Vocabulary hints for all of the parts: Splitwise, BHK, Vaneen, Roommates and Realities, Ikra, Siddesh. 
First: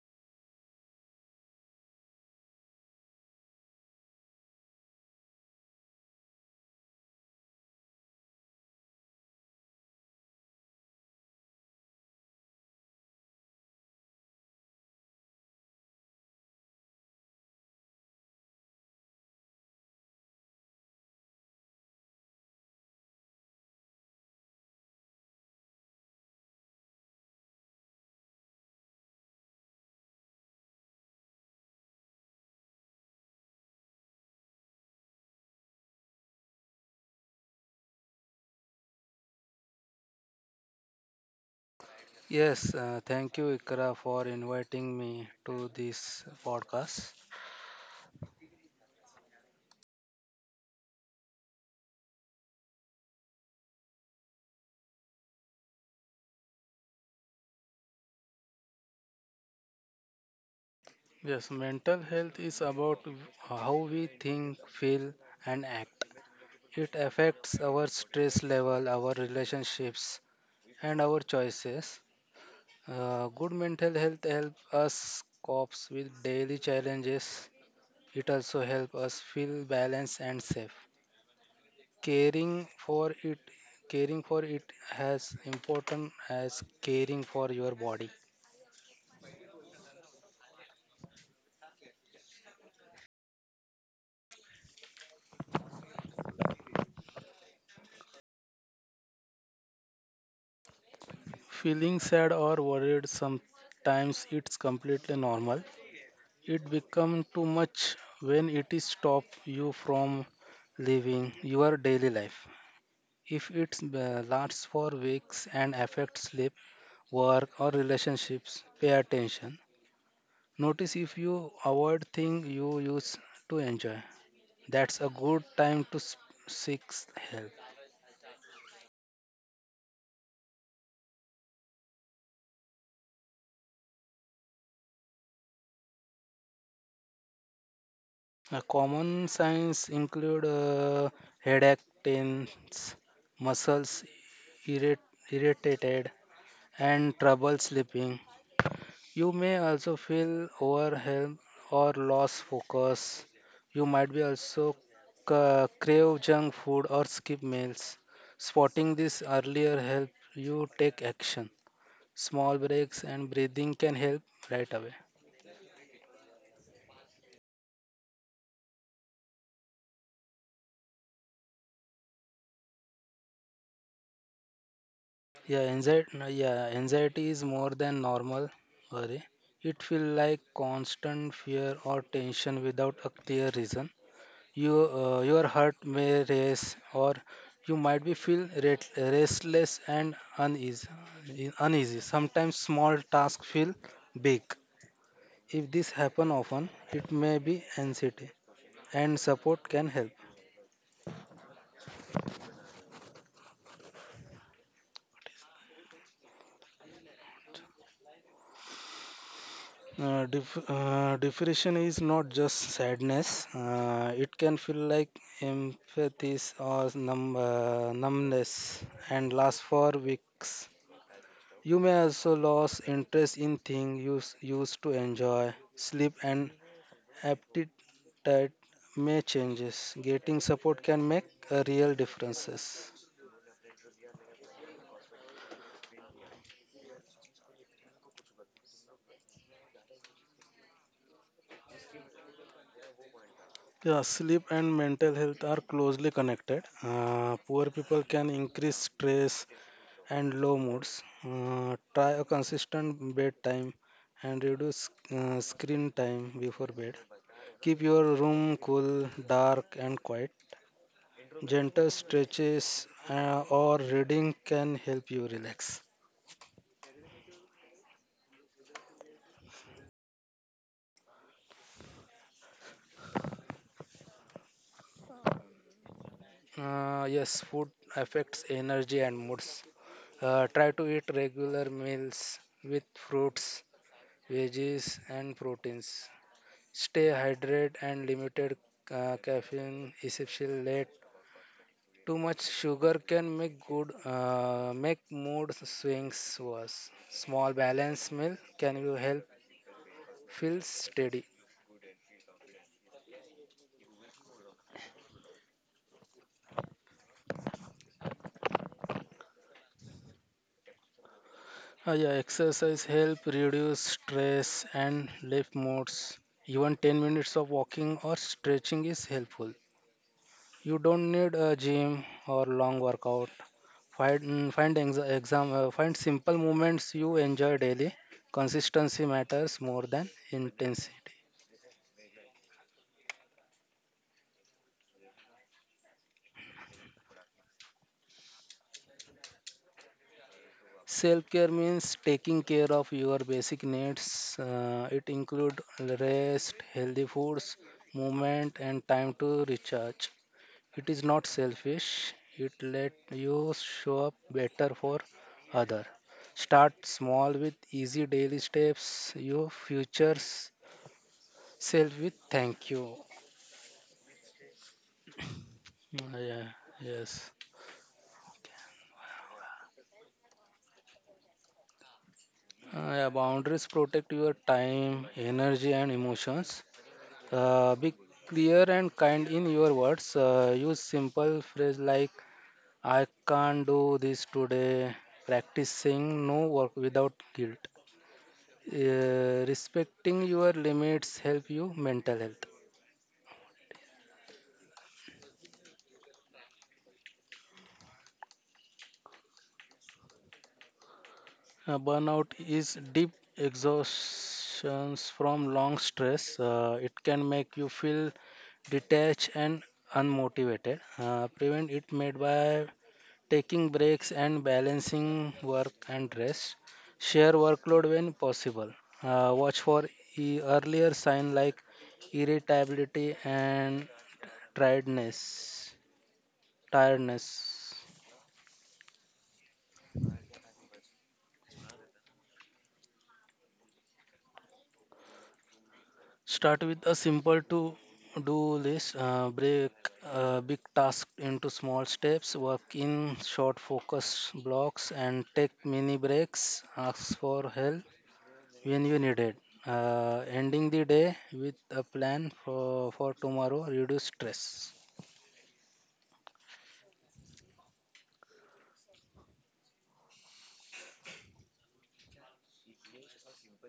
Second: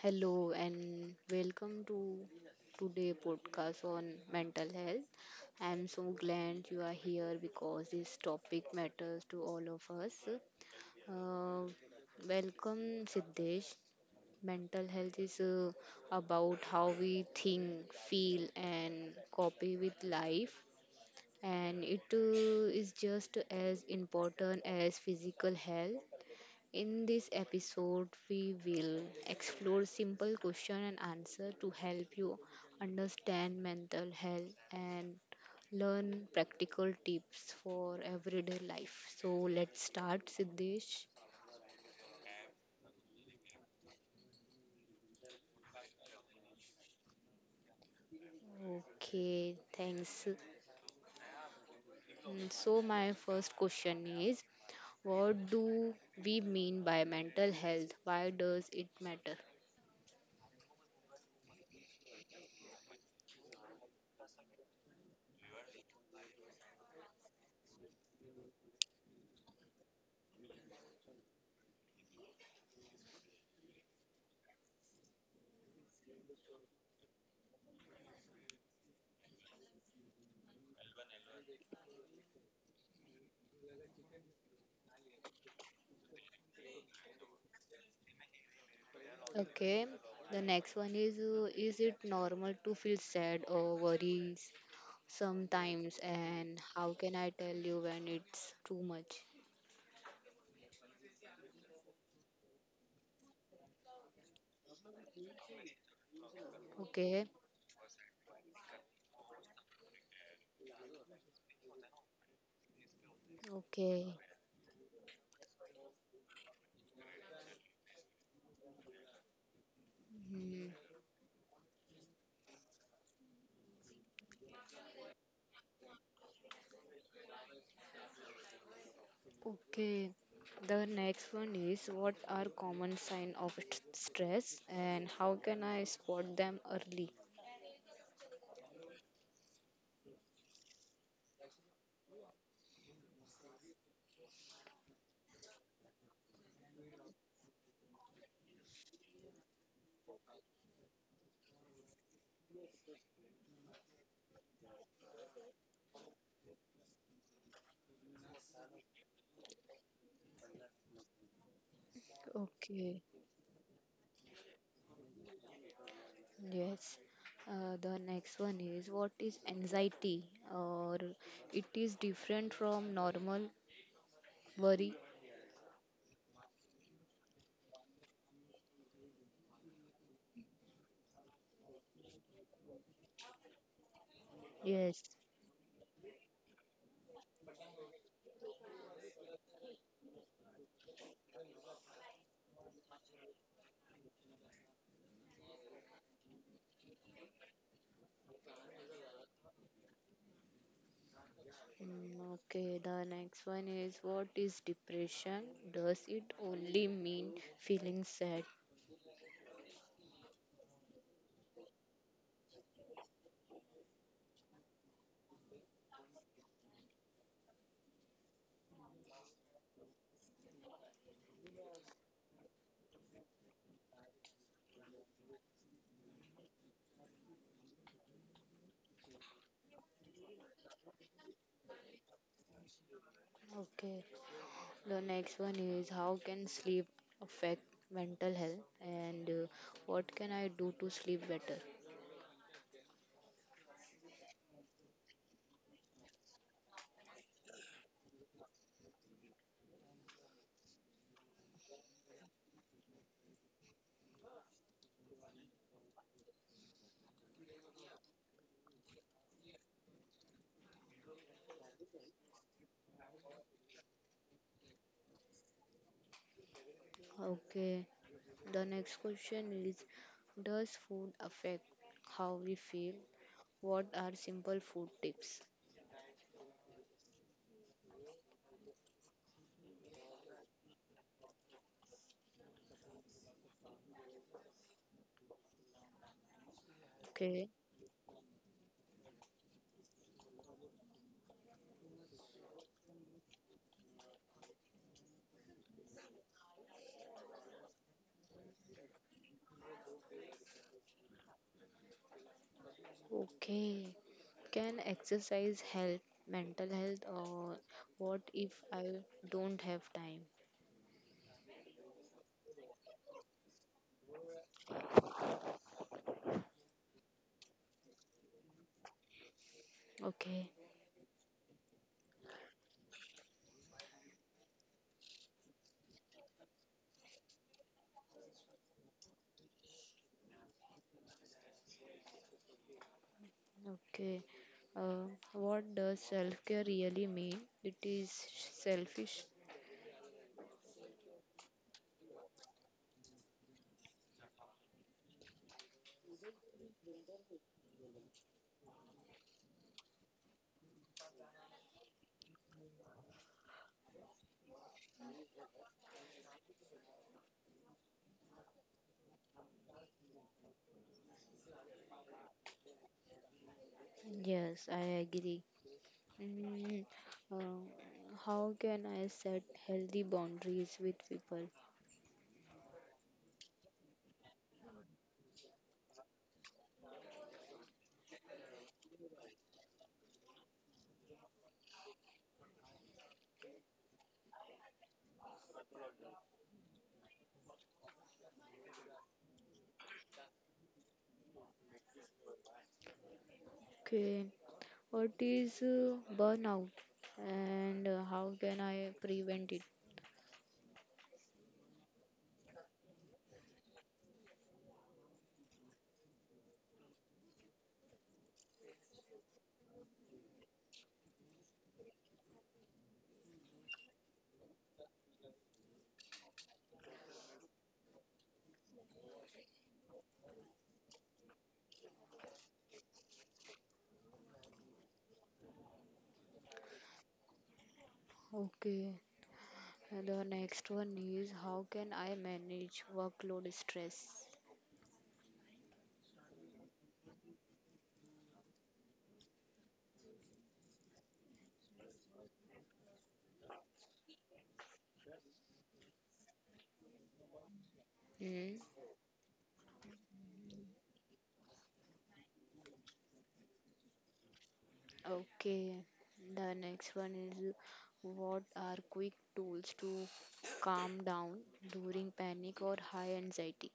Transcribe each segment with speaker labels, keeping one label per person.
Speaker 1: Hello and welcome to today podcast on mental health. I'm so glad you are here because this topic matters to all of us. Uh, Welcome Siddesh. Mental health is about how we think, feel, and copy with life, and it is just as important as physical health. In this episode, we will explore simple question and answer to help you understand mental health and learn practical tips for everyday life. So let's start, Siddesh.
Speaker 2: Yes, thank you, Ikra, for inviting me to this podcast.
Speaker 1: Okay, thanks. So my first question is, what do we mean by mental health? Why does it matter?
Speaker 2: Yes, mental health is about how we think, feel, and act. It affects our stress level, our relationships, and our choices. Good mental health helps us cope with daily challenges. It also helps us feel balanced and safe. Caring for it, Caring for it, has important as caring for your body.
Speaker 1: Okay, the next one is is it normal to feel sad or worries sometimes? And how can I tell you when it's too much?
Speaker 2: Feeling sad or worried sometimes it's completely normal. It becomes too
Speaker 1: Okay,
Speaker 2: much when it is stop you from living your daily life. If it
Speaker 1: okay,
Speaker 2: lasts for weeks and affects sleep, work or relationships, pay attention. Notice
Speaker 1: hmm,
Speaker 2: if you avoid things you used to enjoy. That's a good time to seek help.
Speaker 1: okay. The next one is, what are common sign of stress and how can I spot them early?
Speaker 2: Common signs include headache, pains, muscles irrit- irritated, and trouble sleeping. You may also feel overwhelmed or lost focus. You might be also crave junk food or skip meals. Spotting this earlier help you take action. Small breaks and
Speaker 1: Okay,
Speaker 2: breathing can help right away.
Speaker 1: yes. The next one is, what is anxiety or it is different from normal worry.
Speaker 2: Yeah, anxiety, no, yeah, anxiety is more than normal worry. It feels like constant fear or tension without a clear reason. You,
Speaker 1: Yes.
Speaker 2: your heart may race, or you might be feel restless and uneasy. Uneasy. Sometimes small tasks feel big. If this happen often, it may be anxiety, and support can help.
Speaker 1: Okay, the next one is, what is depression? Does it only mean feeling sad?
Speaker 2: Depression is not just sadness. It can feel like empathy or numbness and last for weeks. You may also lose interest in things you used to enjoy. Sleep and appetite may changes. Getting support can make a real differences.
Speaker 1: Okay, the next one is, how can sleep affect mental health and what can I do to sleep better?
Speaker 2: Yeah, sleep and mental health are closely connected. Poor people can increase stress and low moods. Try a consistent bedtime and reduce screen time before bed. Keep your room cool, dark, and quiet. Gentle stretches or reading can help you relax.
Speaker 1: Okay, the next question is, does food affect how we feel? What are simple food tips?
Speaker 2: Yes, food affects energy and moods. Try to eat regular meals with fruits, veggies, and proteins. Stay hydrated
Speaker 1: Okay.
Speaker 2: and limited caffeine is essential late. Too much sugar can make good make mood swings worse. Small balanced meal can you help feel steady.
Speaker 1: Okay. Can exercise help mental health, or what if I don't have time?
Speaker 2: Yeah, exercise help reduce stress and lift modes. Even 10 minutes of walking or stretching is helpful.
Speaker 1: Okay.
Speaker 2: You don't need a gym or long workout. Find mm, find ex- exam Find simple movements you enjoy daily. Consistency matters more than intensity.
Speaker 1: Okay. Uh, what does self care really mean? It is selfish.
Speaker 2: Self care means taking care of your basic needs. It includes rest, healthy foods, movement, and time to recharge. It is not selfish. It let you show up better for other. Start small with easy daily steps. Your future self with thank you.
Speaker 1: Yes, I agree.
Speaker 2: Mm, yeah,
Speaker 1: Mm,
Speaker 2: yes.
Speaker 1: uh, how can I set healthy boundaries with people?
Speaker 2: Yeah, boundaries protect your time, energy, and emotions. Be clear and kind in your words. Use simple phrase like "I can't do this today." Practice saying no work without guilt. Respecting your limits help you mental health.
Speaker 1: Okay, what is burnout and how can I prevent it?
Speaker 2: Burnout is deep exhaustions from long stress. It can make you feel detached and unmotivated. Prevent it made by taking breaks and balancing work and rest. Share workload when possible. Watch for earlier sign like irritability and tiredness. Tiredness.
Speaker 1: Okay, the next one is, how can I manage workload stress?
Speaker 2: Start with a simple to do list, break big task into small steps, work in short focus blocks, and take mini breaks. Ask for help
Speaker 1: Hmm.
Speaker 2: when you need it. Ending the day with a plan for tomorrow, reduce stress.
Speaker 1: Okay. The next one is, what are quick tools to calm down during panic or high anxiety?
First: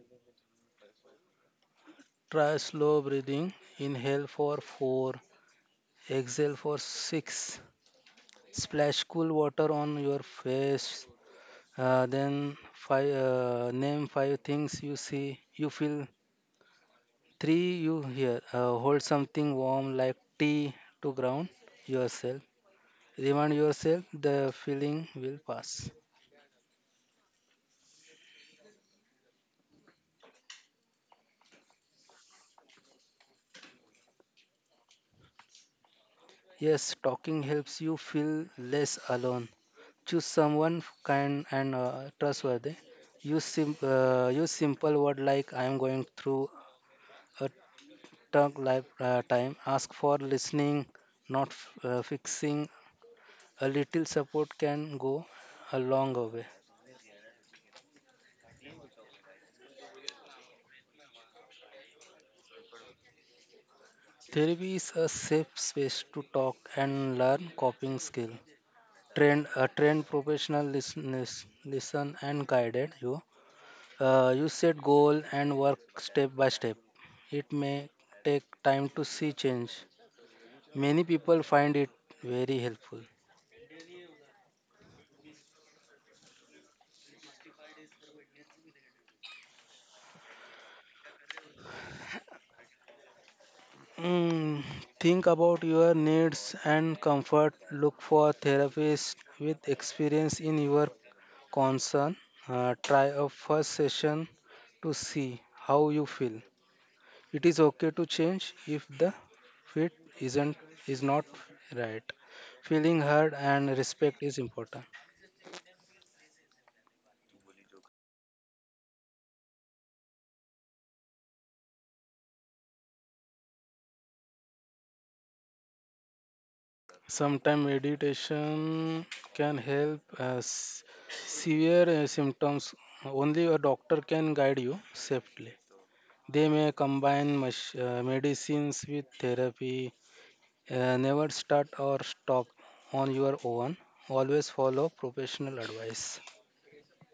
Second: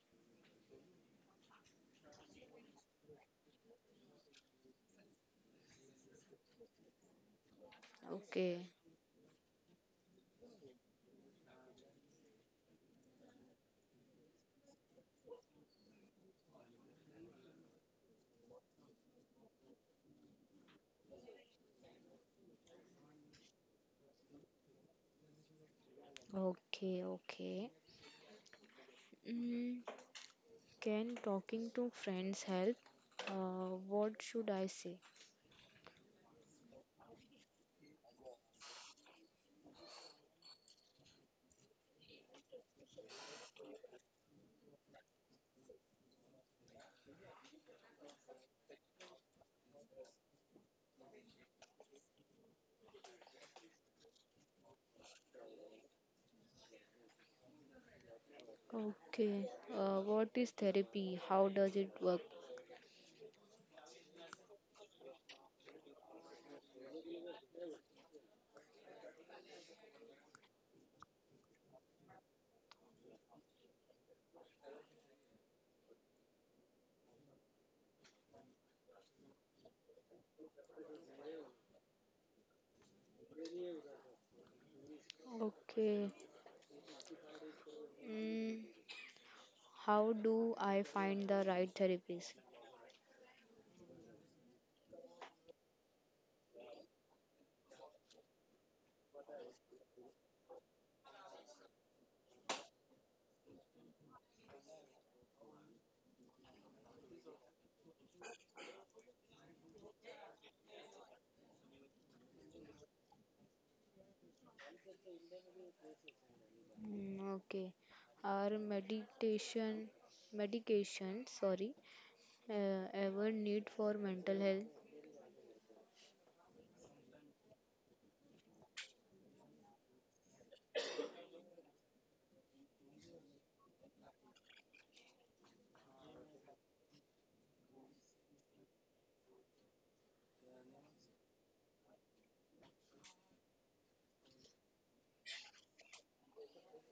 Speaker 2: Try slow breathing. Inhale for 4, exhale for 6.
Speaker 1: Okay.
Speaker 2: Splash cool water on your face. Then five Name five things you see, you feel three you hear. Hold something warm like tea to ground yourself. Remind yourself the feeling will pass.
Speaker 1: Okay. Okay. Mm, can talking to friends help? What should I say?
Speaker 2: Yes, talking helps you feel less alone. Choose someone kind and trustworthy. Use simple word like I am going through a tough life time. Ask for listening, not fixing. A little support can go a long way.
Speaker 1: Okay. What is therapy? How does it work?
Speaker 2: Therapy is a safe space to talk and learn coping skill. A trained professional listeners listen and guided you. You set goal and work step by step. It may take time to see change. Many people find it very helpful.
Speaker 1: Okay. Mm, How do I find the right therapist?
Speaker 2: Mm, think about your needs and comfort. Look for therapists with experience in your concern. Try a first session to see how you feel. It is okay to change if the fit isn't is not right. Feeling heard and respect is important.
Speaker 1: Mm, okay. Are meditation, medication, sorry, ever need for mental health?
Speaker 2: Sometimes meditation can help severe symptoms. Only a doctor can guide you safely. They may combine medicines with therapy. Never start or stop on your own. Always follow professional advice.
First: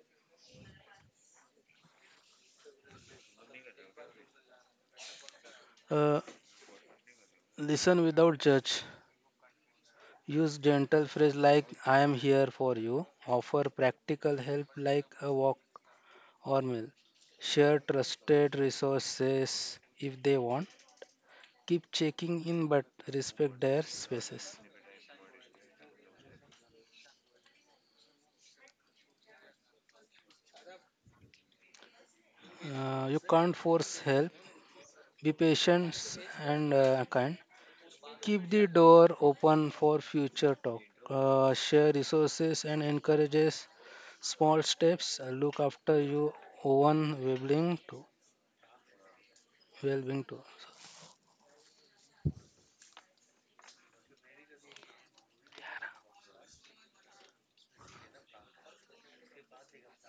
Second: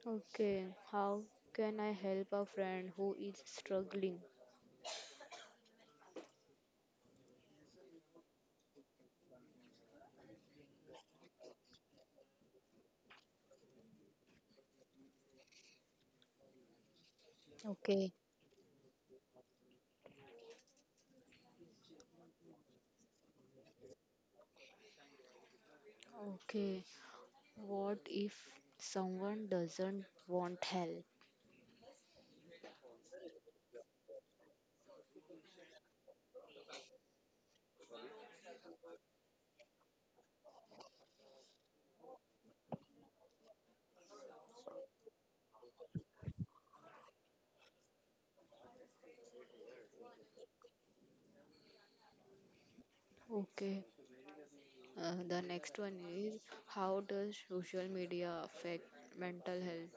Speaker 1: Okay. How can I help a friend who is struggling?
Speaker 2: Uh, Listen without judge. Use gentle phrase like "I am here for you." Offer practical help like a walk or meal. Share
Speaker 1: Okay.
Speaker 2: trusted resources if they want. Keep checking in, but respect their spaces.
Speaker 1: Okay. What if someone doesn't want help?
Speaker 2: You can't force help. Be patient and kind. Keep the door open for future talk. Share resources and encourages small steps. Look after your own Well-being too.
Speaker 1: Okay. The next one is, how does social media affect mental health?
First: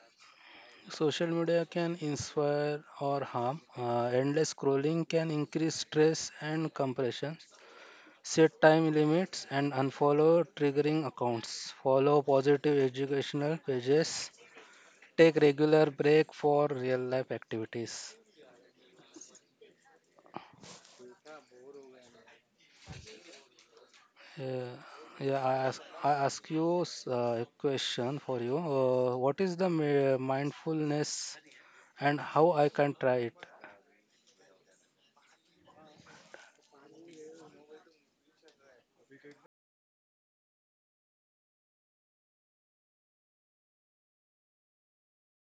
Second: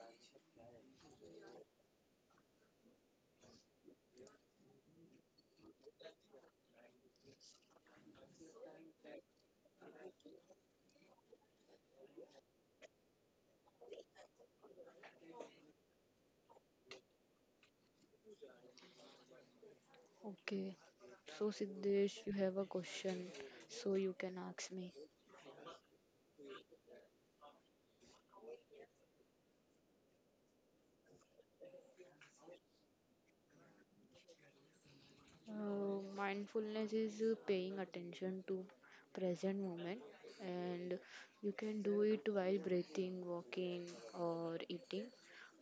Speaker 2: Social media can inspire or harm. Endless scrolling can increase stress and compression. Set time limits and unfollow triggering accounts. Follow positive educational pages. Take regular break for real life activities.
Speaker 1: Okay. So, Siddesh, you have a question, so you can ask
Speaker 2: Yeah,
Speaker 1: me.
Speaker 2: yeah. I ask you a question for you. What is the mindfulness and how I can try it?
Speaker 1: Mindfulness is paying attention to present moment, and you can do it while breathing, walking, or eating.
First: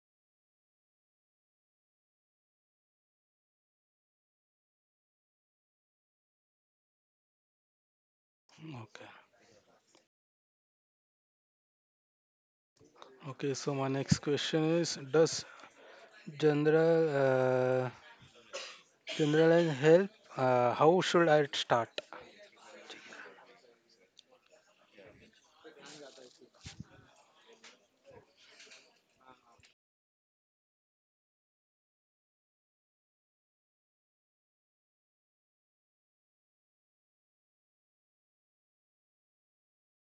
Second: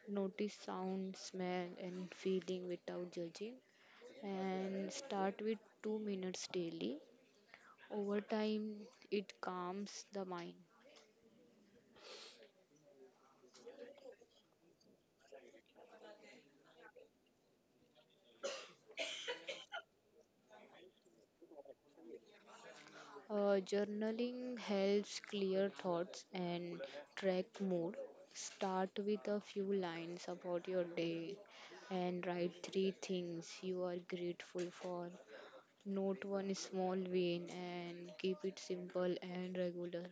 Speaker 1: Notice sound, smell, and feeling without judging, and start with 2 minutes daily. Over time,
Speaker 2: Okay.
Speaker 1: it calms the mind.
Speaker 2: Okay. So my next question is: does general generalized help? How should I start?
Speaker 1: Journaling helps clear thoughts and track mood. Start with a few lines about your day and write three things you are grateful for. Note one small win and keep it simple and regular.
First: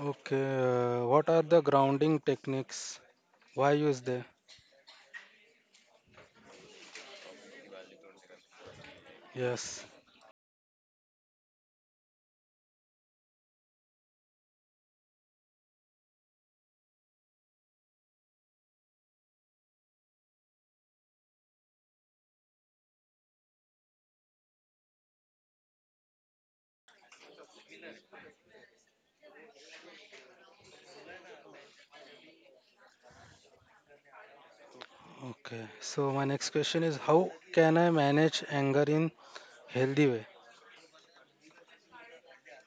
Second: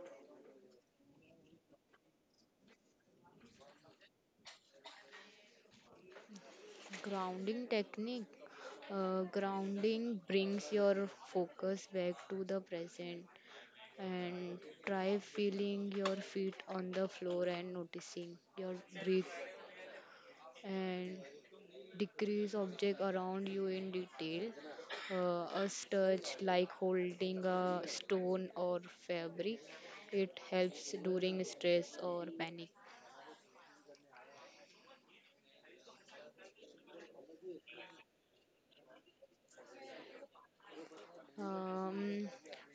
Speaker 2: Okay. What are the grounding techniques? Why use they?
Speaker 1: Grounding technique.
Speaker 2: Yes.
Speaker 1: Grounding brings your focus back to the present, and try feeling your feet on the floor and noticing your breath, and decrease object around you in detail. A touch like holding a stone or fabric. It helps during stress or panic.
Speaker 2: Okay. So my next question is: how can I manage anger in healthy way?
Speaker 1: Um,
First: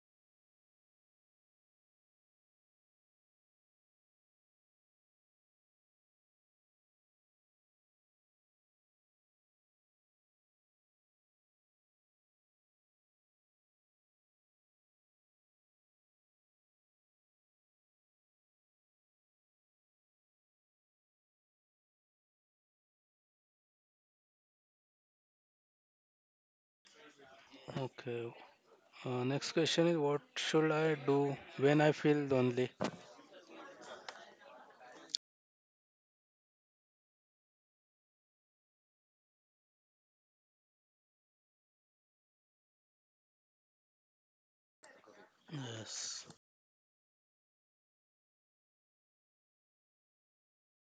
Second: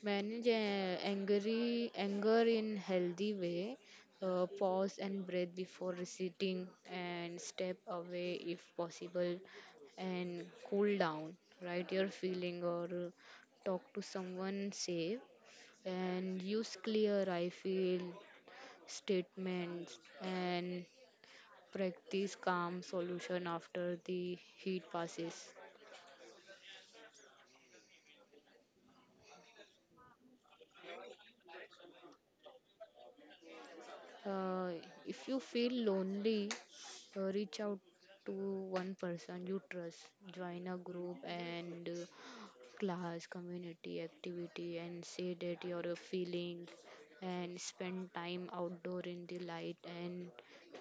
Speaker 1: Manage angry anger in healthy way. Pause and breathe before reciting, and step away if possible, and cool down. Write your feeling, or talk to someone safe, and use clear I feel statements, and practice calm solution after the heat passes.
Speaker 2: Okay. Next question is what should I do when I feel lonely?
Speaker 1: Uh, if you feel lonely, reach out to one person you trust, join a group and class, community activity, and say that you're
Speaker 2: Yes,
Speaker 1: feeling, and spend time outdoor in the light, and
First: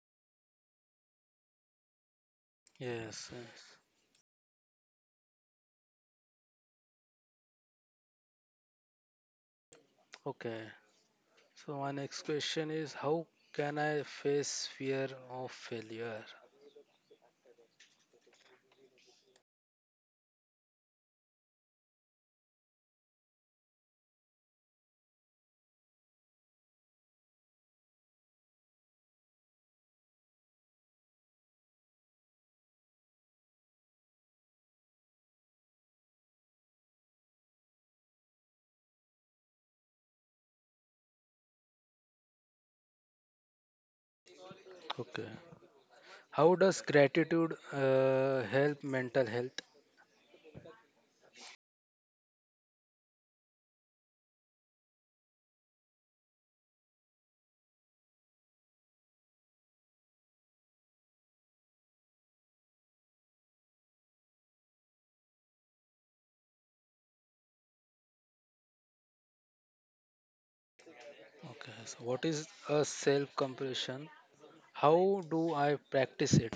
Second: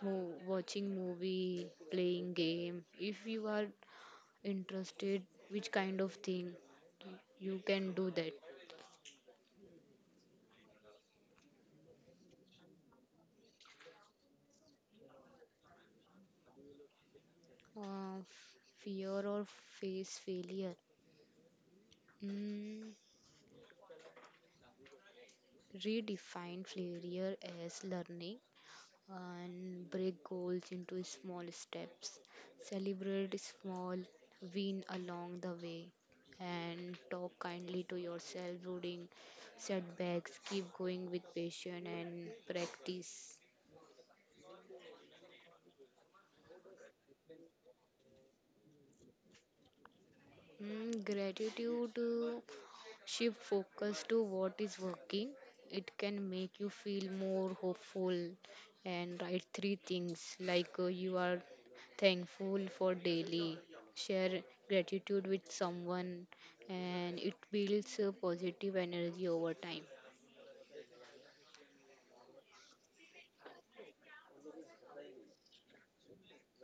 Speaker 1: watching movie playing game if
Speaker 2: yes,
Speaker 1: you are
Speaker 2: yes.
Speaker 1: interested, which kind of thing you can do that.
Speaker 2: Okay. So my next question is how can I face fear of failure?
Speaker 1: uh, Fear, or face failure. mm, Redefine failure as learning, and break goals into small steps, celebrate small win along the way, and talk kindly to yourself during setbacks, keep going with patience and practice.
Speaker 2: Okay. How does gratitude help mental health?
Speaker 1: Gratitude uh, shift focus to what is working. It can make you feel more hopeful, and write three things like you are thankful for daily. Share gratitude with someone, and it builds a positive energy over time.
Speaker 2: Okay. So what is a self-compassion? How do I practice it?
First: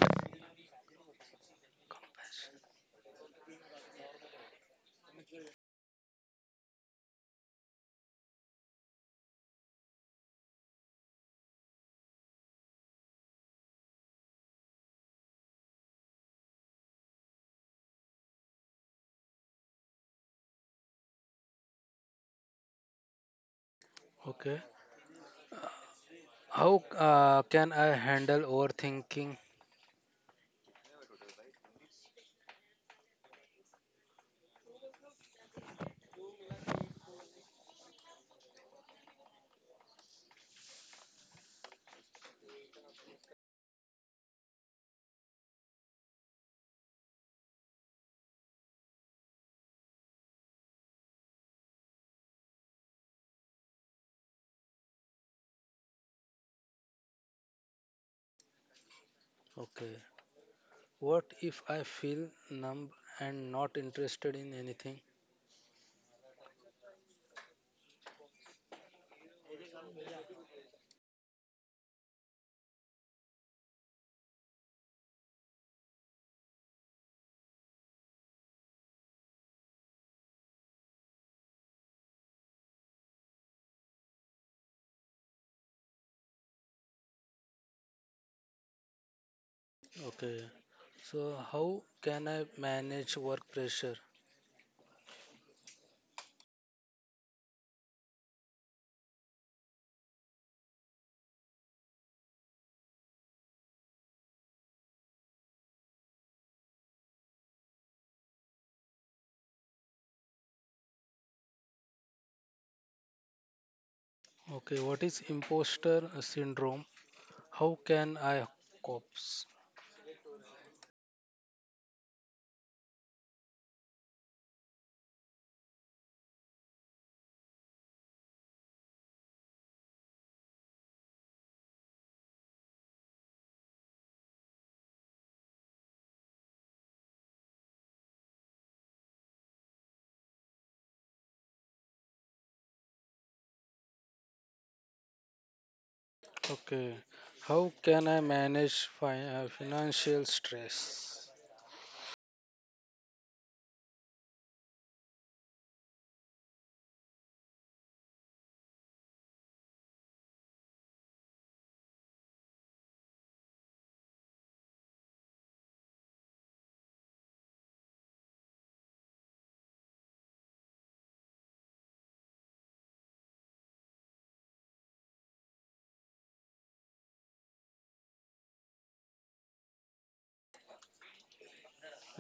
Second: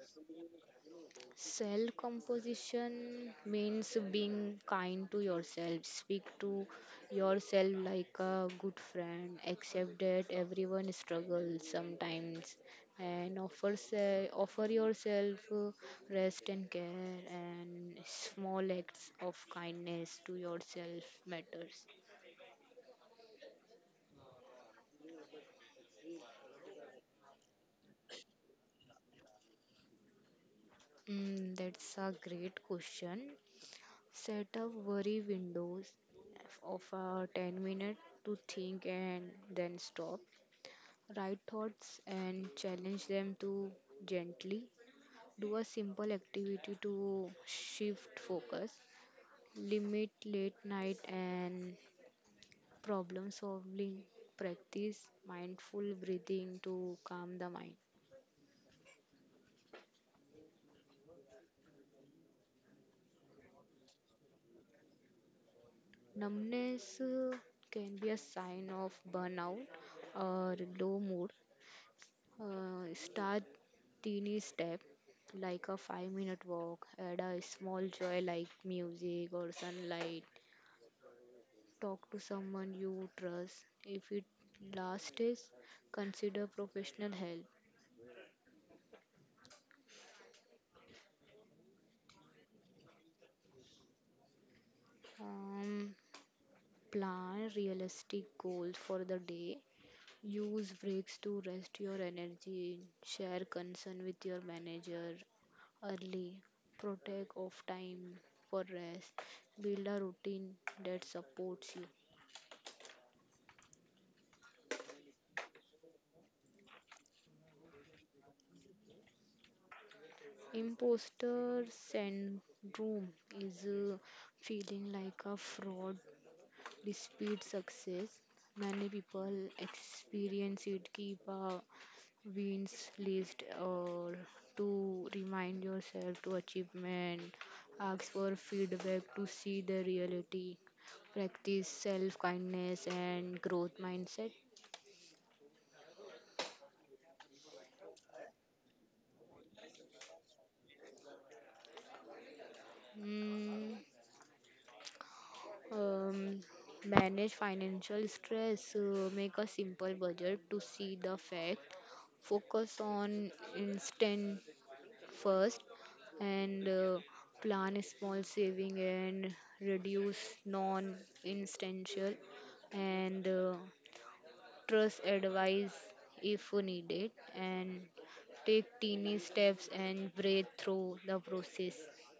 Speaker 1: Self
Speaker 2: Compassion.
Speaker 1: composition means being kind to yourself. Speak to yourself like a good friend. Accept that everyone struggles sometimes, and offer yourself rest and care. And small acts of kindness to yourself matters.
Speaker 2: Okay. How can I handle overthinking?
Speaker 1: That's a great question. Set up worry windows of 10 minutes to think and then stop. Write thoughts and challenge them to gently. Do a simple activity to shift focus. Limit late night and problem solving. Practice mindful breathing to calm the mind.
Speaker 2: Okay. What if I feel numb and not interested in anything?
Speaker 1: Numbness can be a sign of burnout or low mood. Start teeny step like a 5 minute walk, add a small joy like music or sunlight. Talk to someone you trust. If it last is, consider professional help.
Speaker 2: Okay. So, how can I manage work pressure?
Speaker 1: Um, Plan realistic goals for the day. Use breaks to rest your energy. Share concern with your manager early. Protect off time for rest. Build a routine that supports you.
Speaker 2: Okay. What is imposter syndrome? How can I cope?
Speaker 1: Imposter syndrome is feeling like a fraud. Despite success, many people experience it. Keep a wins list or to remind yourself to achievement. Ask for feedback to see the reality. Practice self kindness and growth mindset.
Speaker 2: Okay. How can I manage financial stress?
Speaker 1: Mm, um, Manage financial stress. Make a simple budget to see the fact. Focus on instant first, and plan a small saving, and reduce non essential, and trust advice if needed, and take teeny steps and breathe through the process.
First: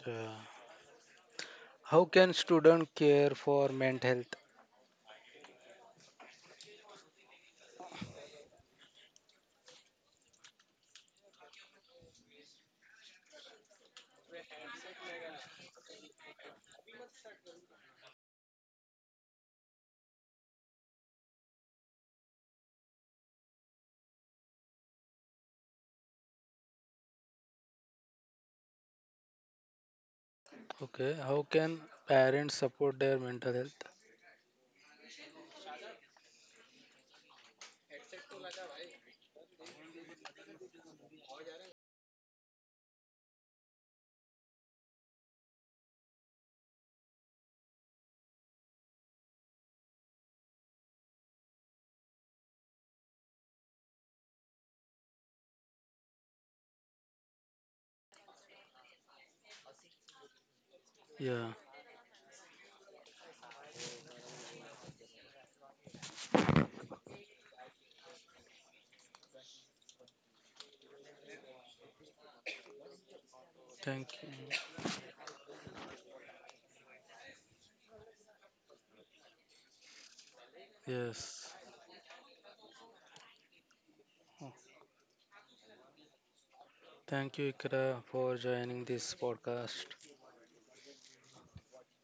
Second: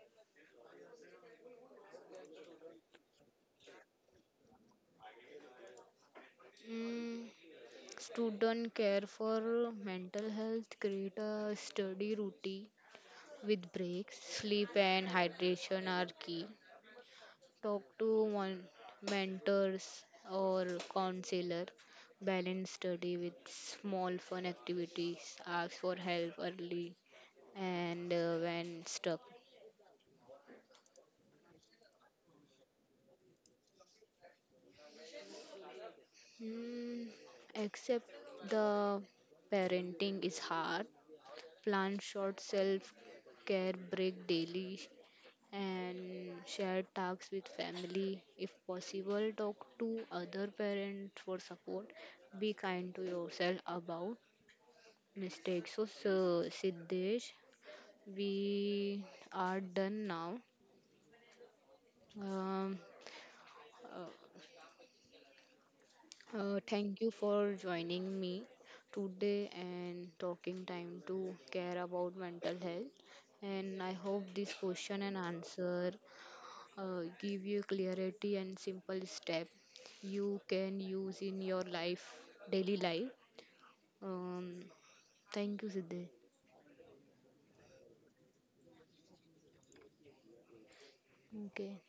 Speaker 2: Yeah. How can student care for mental health?
Speaker 1: Mm, Student care for mental health, create a study routine with breaks, sleep and hydration are key, talk to one mentors or counselor, balance study with small fun activities, ask for help early and when stuck.
Speaker 2: Okay. How can parents support their mental health?
Speaker 1: Mm, Except the parenting is hard. Plan short self care break daily, and share tasks with family. If possible, talk to other parents for support. Be kind to yourself about mistakes. So Siddesh, we are done now.
Speaker 2: Yeah.
Speaker 1: Um, uh, Thank you for joining me today and talking time to care about mental health. And I
Speaker 2: Thank
Speaker 1: hope
Speaker 2: you.
Speaker 1: this question and answer give you clarity and simple step you can use
Speaker 2: Yes.
Speaker 1: in your life, daily life. Um, Thank you, Siddesh.
Speaker 2: Thank you, Ikra, for joining this podcast.
Speaker 1: Okay.